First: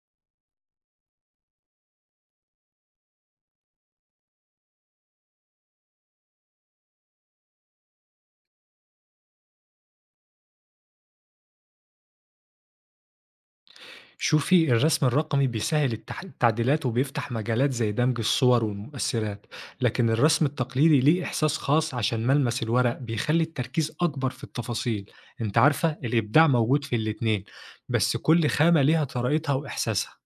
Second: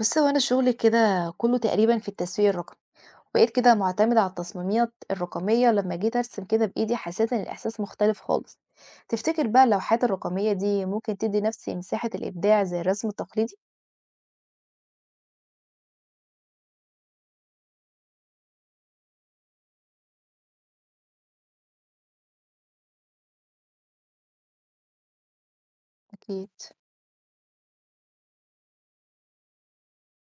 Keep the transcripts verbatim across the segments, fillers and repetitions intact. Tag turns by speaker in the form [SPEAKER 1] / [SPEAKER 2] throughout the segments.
[SPEAKER 1] بُصّ، هو أنا شغلي كده كلّه تقريبًا في التسويق الرقمي، بقيت كده معتمدة على التصميمات الرقمية، لمّا جيت أرسم كده بإيدي حسيت إن الإحساس مختلف خالص. تفتكر بقى اللوحات الرقمية دي ممكن تدّي نفسي مساحة الإبداع زي الرسم التقليدي؟
[SPEAKER 2] شوفي الرسم الرقمي بيسهل التح... التعديلات وبيفتح مجالات زي دمج الصور والمؤثرات. لكن الرسم التقليدي ليه إحساس خاص عشان ملمس الورق بيخلي التركيز أكبر في التفاصيل. انت عارفة الإبداع
[SPEAKER 1] أكيد.
[SPEAKER 2] موجود في الاتنين، بس كل خامة ليها طريقتها وإحساسها.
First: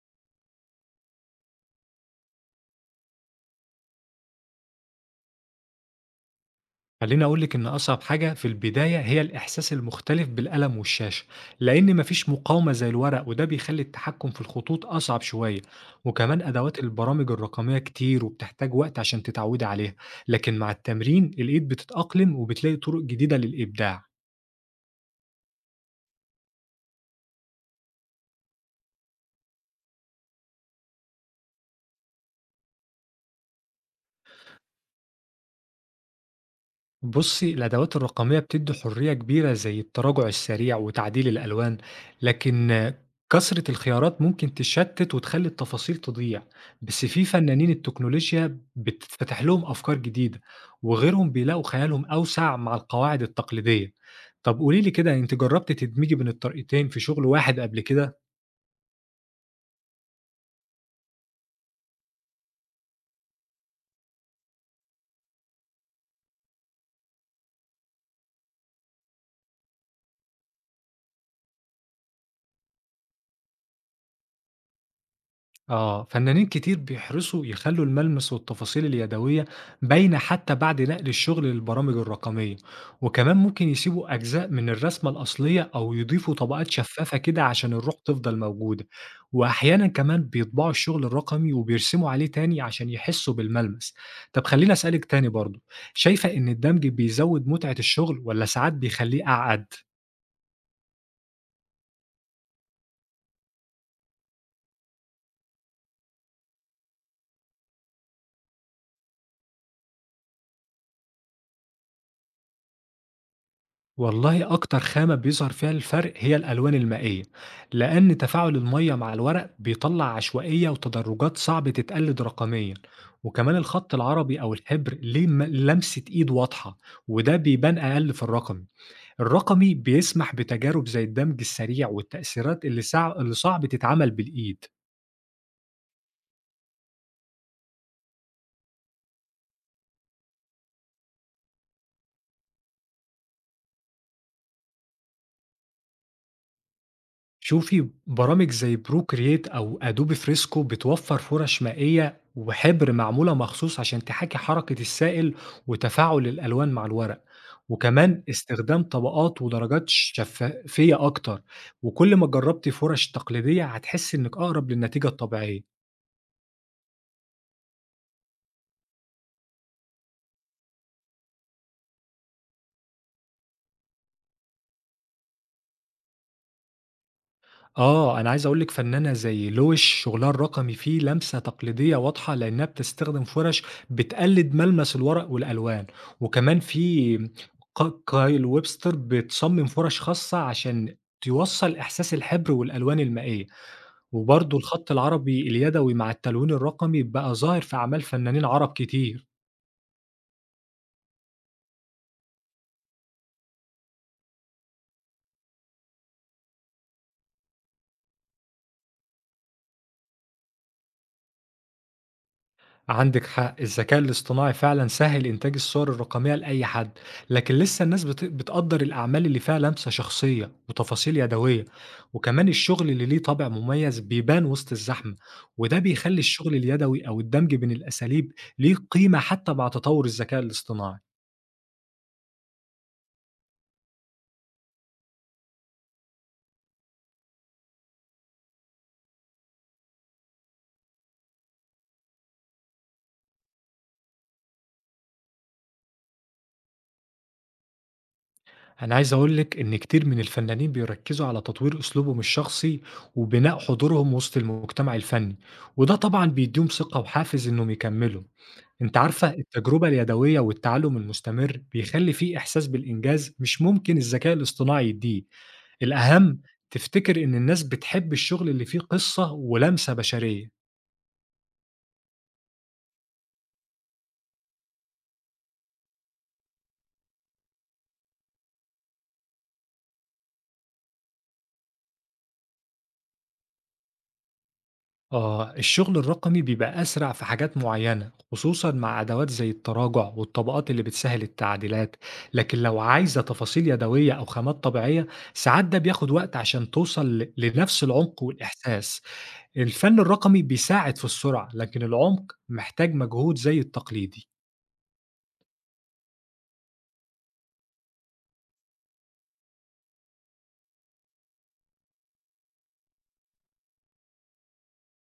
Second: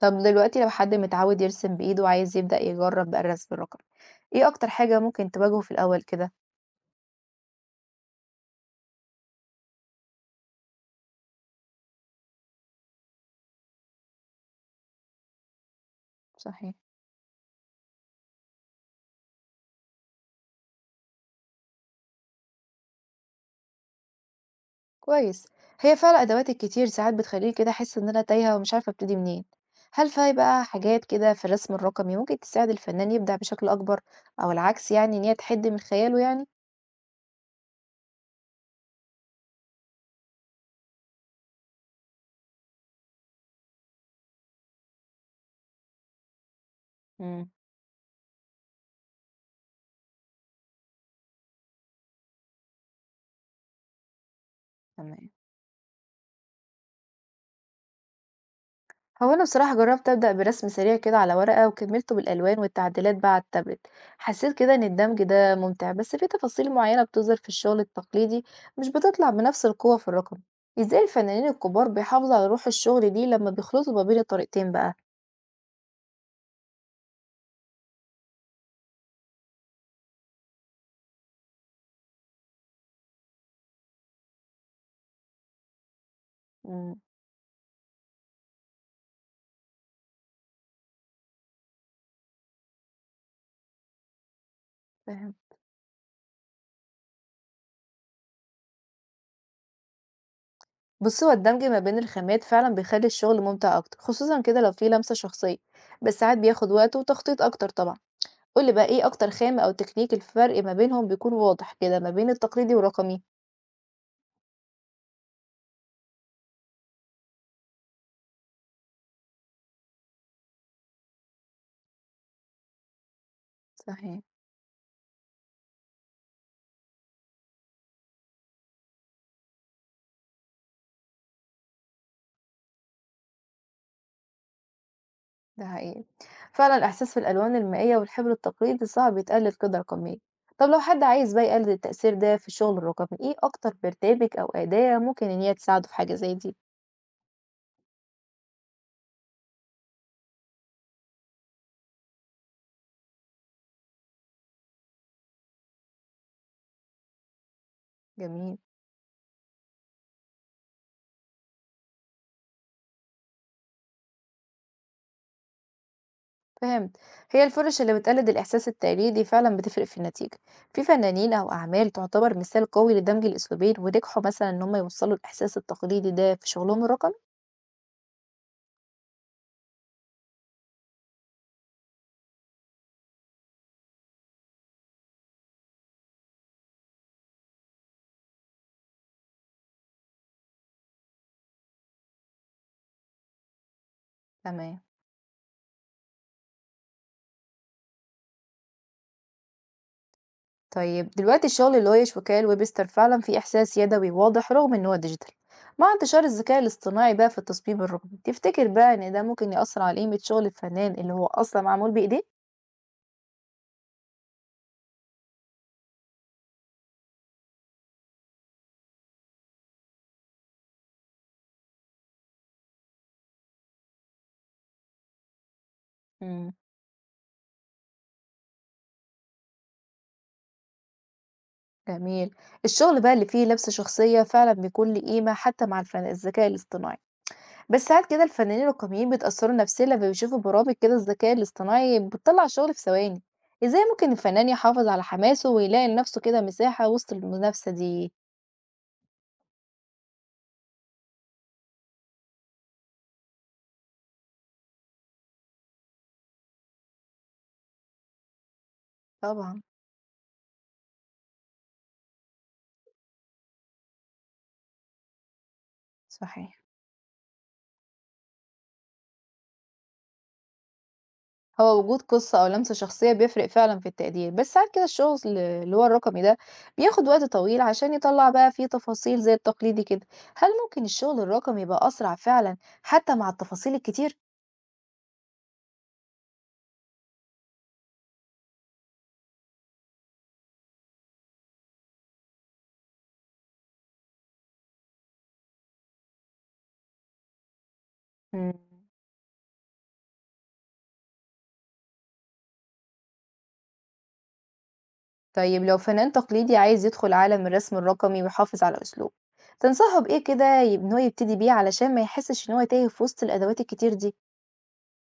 [SPEAKER 1] طب دلوقتي لو حد متعود يرسم بإيده وعايز يبدأ يجرّب بقى الرسم الرقمي، إيه أكتر حاجة ممكن تواجهه في الأول كده؟
[SPEAKER 2] خليني أقول لِك إن أصعب حاجة في البداية هي الإحساس المختلف بالألم والشاشة، لإن ما فيش مقاومة زي الورق وده بيخلّي التحكم في الخطوط أصعب شوية، وكمان
[SPEAKER 1] صحيح.
[SPEAKER 2] أدوات البرامج الرقمية كتير وبتحتاج وقت عشان تتعودي عليها، لكن مع التمرين الإيد بتتأقلم وبتلاقي طرق جديدة للإبداع.
[SPEAKER 1] كويس. هي فعلا ادوات الكتير ساعات بتخليني كده احس ان انا تايهه ومش عارفه ابتدي منين. هل في بقى حاجات كده في الرسم الرقمي ممكن تساعد الفنان يبدع بشكل اكبر، او العكس يعني ان هي تحد من خياله يعني؟
[SPEAKER 2] بُصّي، الأدوات الرقمية بتدّي حرية كبيرة زي التراجع السريع وتعديل الألوان، لكن كثرة الخيارات ممكن تشتِّت وتخلّي التفاصيل تضيع، بس في
[SPEAKER 1] امم.
[SPEAKER 2] فنانين التكنولوجيا بتتفتح لهم أفكار جديدة، وغيرهم بيلاقوا خيالهم أوسع مع القواعد التقليدية. طَب قولي لي كده،
[SPEAKER 1] تمام.
[SPEAKER 2] أنتِ جرّبتِ تدمجي بين الطريقتين في شغل واحد قبل كده؟
[SPEAKER 1] هو انا بصراحه جربت ابدا برسم سريع كده على ورقه وكملته بالالوان والتعديلات بقى على التابلت. حسيت كده ان الدمج ده ممتع، بس في تفاصيل معينه بتظهر في الشغل التقليدي مش بتطلع بنفس القوه في الرقم. ازاي الفنانين الكبار بيحافظوا على روح الشغل دي لما بيخلطوا ما بين الطريقتين بقى؟
[SPEAKER 2] آه، فنانين كتير بيحرصوا يخلوا الملمس والتفاصيل اليدوية باينة حتى بعد نقل الشغل للبرامج الرقمية، وكمان ممكن يسيبوا أجزاء من الرسمة الأصلية أو يضيفوا طبقات
[SPEAKER 1] امم.
[SPEAKER 2] شفافة كده عشان الروح تفضل موجودة. وأحيانا كمان بيطبعوا الشغل الرقمي وبيرسموا عليه تاني عشان يحسوا بالملمس. طب خليني أسألك تاني
[SPEAKER 1] فهمت.
[SPEAKER 2] برضو، شايفة إن الدمج بيزود متعة الشغل ولا ساعات بيخليه أعقد؟
[SPEAKER 1] بص، هو الدمج ما بين الخامات فعلا بيخلي الشغل ممتع اكتر، خصوصا كده لو فيه لمسة شخصية. بس ساعات بياخد وقت وتخطيط اكتر طبعا. قولي بقى، ايه اكتر خامة او تكنيك الفرق ما بينهم بيكون واضح كده ما بين التقليدي والرقمي؟
[SPEAKER 2] والله أكتر خامة بيظهر فيها الفرق هي الألوان المائية، لأن تفاعل المية مع الورق بيطلع عشوائية وتدرجات صعب تتقلد رقميا، وكمان الخط
[SPEAKER 1] صحيح.
[SPEAKER 2] العربي أو الحبر ليه م- لمسة إيد واضحة، وده بيبان أقل في الرقمي. الرقمي بيسمح بتجارب زي الدمج السريع والتأثيرات اللي, سع... اللي صعب تتعمل بالإيد.
[SPEAKER 1] ده حقيقي. فعلا الاحساس في الالوان المائية والحبر التقليدي صعب يتقلد كده رقميا. طب لو حد عايز بقى يقلد التأثير ده في الشغل الرقمي، ايه اكتر برنامج او أداة ممكن ان هي تساعده في حاجة زي دي؟
[SPEAKER 2] شوفي برامج زي بروكرييت أو أدوبي فريسكو بتوفر فرص مائية وحبر معمولة مخصوص عشان تحاكي حركة السائل وتفاعل الألوان مع الورق، وكمان
[SPEAKER 1] جميل.
[SPEAKER 2] استخدام طبقات ودرجات شفافية أكتر. وكل ما جربتي فرش تقليدية هتحسي إنك أقرب للنتيجة الطبيعية.
[SPEAKER 1] فهمت. هي الفرش اللي بتقلد الإحساس التقليدي فعلا بتفرق في النتيجة. في فنانين أو أعمال تعتبر مثال قوي لدمج الأسلوبين ونجحوا مثلا إن هم يوصلوا الإحساس التقليدي ده في شغلهم الرقمي؟
[SPEAKER 2] آه، أنا عايز أقول لِك فنانة زي لويش شغلها الرقمي فيه لمسة تقليدية واضحة، لإنها بتستخدم فرش بتقلد ملمس الورق والألوان، وكمان في ق كايل ويبستر بتصمم فرش خاصة عشان توصّل إحساس الحبر والألوان المائية، وبرضه
[SPEAKER 1] تمام.
[SPEAKER 2] الخط العربي اليدوي مع التلوين الرقمي بقى ظاهر في أعمال فنانين عرب كتير.
[SPEAKER 1] طيب دلوقتي الشغل اللي هو يشبكاه الويبستر فعلا فيه إحساس يدوي واضح رغم إن هو ديجيتال. مع انتشار الذكاء الاصطناعي بقى في التصميم الرقمي، تفتكر بقى إن ده ممكن يأثر على قيمة شغل الفنان اللي هو أصلا معمول بإيديه؟
[SPEAKER 2] عندِك حق، الذكاء الاصطناعي فعلًا سهِّل إنتاج الصور الرقمية لأي حد، لكن لسه الناس بت بتقدّر الأعمال اللي فيها لمسة شخصية وتفاصيل يدوية، وكمان الشغل اللي ليه طابع مميز بيبان وسط الزحمة، وده بيخلّي
[SPEAKER 1] مم.
[SPEAKER 2] الشغل اليدوي أو الدمج بين الأساليب ليه قيمة حتى مع تطوُّر الذكاء الاصطناعي.
[SPEAKER 1] جميل. الشغل بقى اللي فيه لمسة شخصية فعلا بيكون ليه قيمة حتى مع الفن- الذكاء الاصطناعي. بس ساعات كده الفنانين الرقميين بيتأثروا نفسيا لما بيشوفوا برامج كده الذكاء الاصطناعي بتطلع شغل في ثواني. ازاي ممكن الفنان يحافظ على حماسه ويلاقي لنفسه كده مساحة وسط المنافسة دي؟
[SPEAKER 2] أنا عايز أقول لِك إن كتير من الفنانين بيركّزوا على تطوير أسلوبهم الشخصي وبناء حضورهم وسط المجتمع الفني، وده طبعًا بيدّيهم ثقة وحافز إنهم يكمّلوا. أنتِ عارفة
[SPEAKER 1] طبعا.
[SPEAKER 2] التجربة اليدوية والتعلُّم المستمر بيخلّي في إحساس بالإنجاز مش ممكن الذكاء الاصطناعي يدّيه، الأهم
[SPEAKER 1] صحيح.
[SPEAKER 2] تفتكر إن الناس بتحب الشغل اللي فيه قصة ولمسة بشرية.
[SPEAKER 1] هو وجود قصة أو لمسة شخصية بيفرق فعلا في التقدير، بس ساعات كده الشغل اللي هو الرقمي ده بياخد وقت طويل عشان يطلع بقى فيه تفاصيل زي التقليدي كده. هل ممكن الشغل الرقمي يبقى أسرع فعلا حتى مع التفاصيل الكتير؟
[SPEAKER 2] آه، الشغل الرقمي بيبقى أسرع في حاجات معيّنة، خصوصًا مع أدوات زي التراجع والطبقات اللي بتسهّل التعديلات، لكن لو عايزة تفاصيل يدوية أو خامات طبيعية، ساعات ده بياخد وقت عشان توصل ل لنفس العمق
[SPEAKER 1] مم.
[SPEAKER 2] والإحساس. الفن الرقمي بيساعد في السرعة، لكن العمق محتاج مجهود زي التقليدي.
[SPEAKER 1] طيب لو فنان تقليدي عايز يدخل عالم الرسم الرقمي ويحافظ على أسلوبه، تنصحه بإيه كده يب- إن هو يبتدي بيه علشان ما يحسش إن هو تايه في وسط الأدوات الكتير دي؟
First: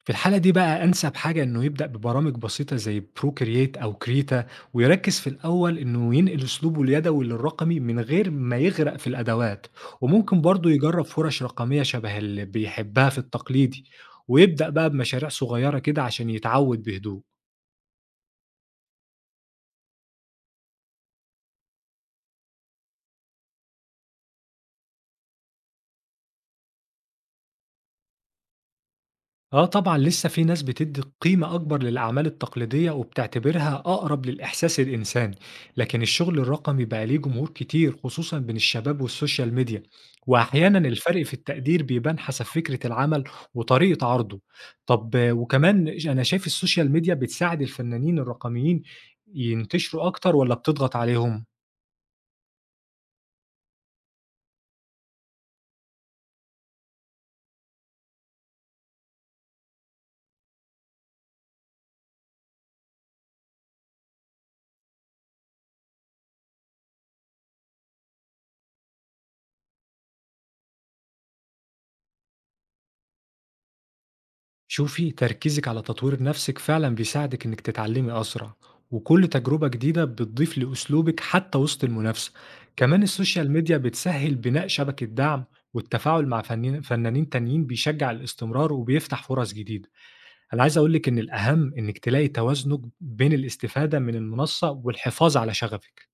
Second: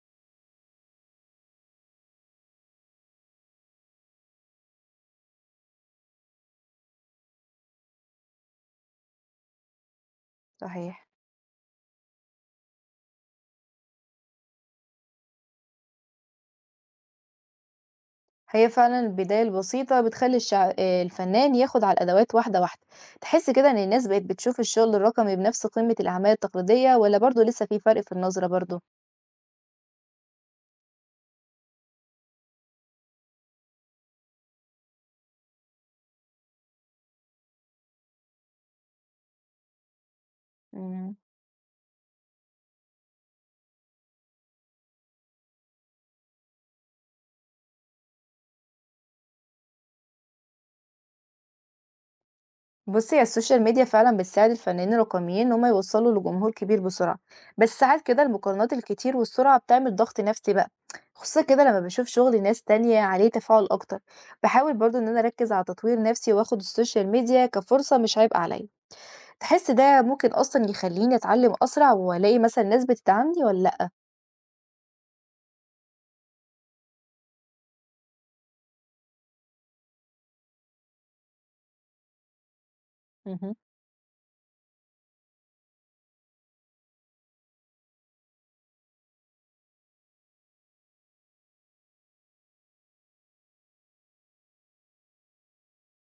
[SPEAKER 2] في الحالة دي بقى أنسب حاجة إنه يبدأ ببرامج بسيطة زي بروكرييت أو كريتا، ويركز في الأول إنه ينقل أسلوبه اليدوي للرقمي من غير ما يغرق في الأدوات، وممكن برضه يجرب
[SPEAKER 1] صحيح.
[SPEAKER 2] فرش رقمية شبه اللي بيحبها في التقليدي، ويبدأ بقى بمشاريع صغيرة كده عشان يتعود بهدوء.
[SPEAKER 1] هي فعلا البداية البسيطة بتخلي الشع... آه، الفنان ياخد على الأدوات واحدة واحدة. تحس كده إن الناس بقت بتشوف الشغل الرقمي بنفس قيمة الأعمال التقليدية، ولا برضه لسه في فرق في النظرة برضه؟
[SPEAKER 2] آه طبعًا لسه في ناس بتدّي قيمة أكبر للأعمال التقليدية وبتعتبرها أقرب للإحساس الإنساني، لكن الشغل الرقمي بقى ليه جمهور كتير خصوصًا بين الشباب والسوشيال ميديا، وأحيانًا
[SPEAKER 1] مم.
[SPEAKER 2] الفرق في التقدير بيبان حسب فكرة العمل وطريقة عرضه. طب آه، وكمان ش أنا شايف السوشيال ميديا بتساعد الفنانين الرقميين ينتشروا أكتر والّا بتضغط عليهم؟
[SPEAKER 1] بُصّي، هي السوشيال ميديا فعلًا بتساعد الفنانين الرقميين إن هم يوصّلوا لجمهور كبير بسرعة، بس ساعات كده المقارنات الكتير والسرعة بتعمل ضغط نفسي بقى، خصوصًا كده لمّا باشوف شغل ناس تانية عليه تفاعل أكتر، باحاول برضه إن أنا أركّز على تطوير نفسي وآخد السوشيال ميديا كفرصة مش عبء عليَّ. تحس ده ممكن أصلًا يخلّيني أتعلم أسرع وألاقي مثلًا ناس بتدعمني والّا لأ؟
[SPEAKER 2] شوفي تركيزك على تطوير نفسك فعلا بيساعدك انك تتعلمي اسرع، وكل تجربة جديدة بتضيف لأسلوبك حتى وسط المنافسة. كمان السوشيال
[SPEAKER 1] اهم.
[SPEAKER 2] ميديا بتسهل بناء شبكة دعم والتفاعل مع فنانين فنانين تانيين بيشجع الاستمرار وبيفتح فرص جديدة. أنا عايز أقولك إن الأهم إنك تلاقي توازنك بين الاستفادة من المنصة والحفاظ على شغفك.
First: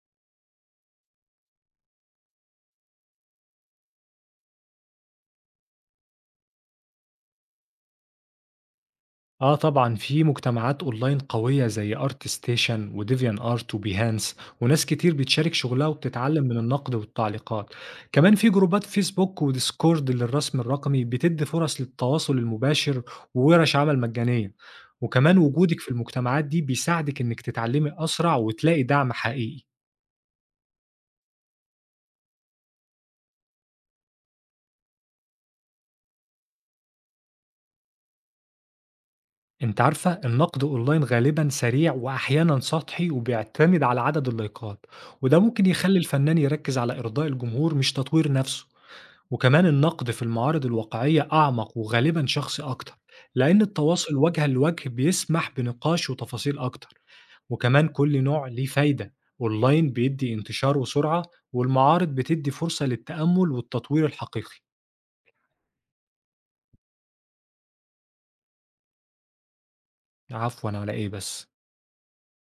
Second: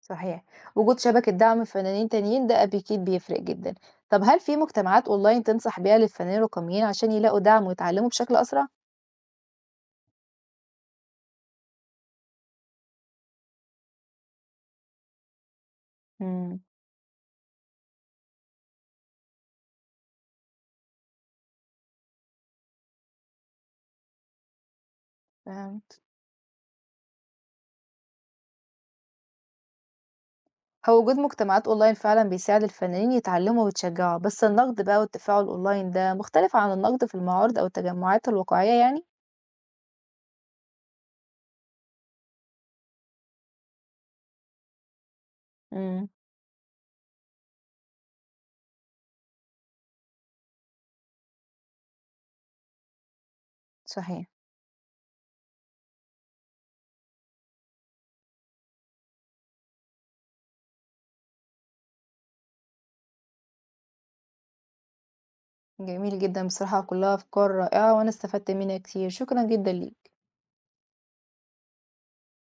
[SPEAKER 1] صحيح، وجود شبكة دعم من فنانين تانيين ده أكيد بيفرق جدًا. طب هل في مجتمعات أونلاين تنصح بيها للفنانين الرقميين عشان يلاقوا دعم ويتعلموا بشكل أسرع؟
[SPEAKER 2] آه طبعًا في مجتمعات أونلاين قوية زي ArtStation وDeviantArt وBehance، وناس كتير بتشارك شغلها وبتتعلم من
[SPEAKER 1] إمم.
[SPEAKER 2] النقد والتعليقات، كمان في جروبات فيسبوك وديسكورد للرسم الرقمي بتدي فرص للتواصل المباشر وورش عمل مجانية، وكمان وجودك في
[SPEAKER 1] فهمت.
[SPEAKER 2] المجتمعات دي بيساعدك إنك تتعلمي أسرع وتلاقي دعم حقيقي.
[SPEAKER 1] هو وجود مجتمعات أونلاين فعلًا بيساعد الفنانين يتعلموا ويتشجعوا، بس النقد بقى والتفاعل أونلاين ده مختلف عن النقد في المعارض أو التجمعات الواقعية يعني؟
[SPEAKER 2] أنتِ عارفة النقد أونلاين غالبًا سريع وأحيانًا سطحي وبيعتمد على عدد اللايكات، وده ممكن يخلي
[SPEAKER 1] إمم.
[SPEAKER 2] الفنان يركز على إرضاء الجمهور مش تطوير نفسه. وكمان النقد في المعارض الواقعية أعمق وغالبا شخصي أكتر لأن التواصل
[SPEAKER 1] صحيح.
[SPEAKER 2] وجها لوجه بيسمح بنقاش وتفاصيل أكتر. وكمان كل نوع ليه فايدة، أونلاين بيدي انتشار وسرعة، والمعارض بتدي فرصة للتأمل والتطوير الحقيقي.
[SPEAKER 1] جميل جدًا، بصراحة كلها أفكار رائعة وأنا استفدت منها كتير، شكرًا جدًا ليك.
[SPEAKER 2] عفوا، على إيه بس؟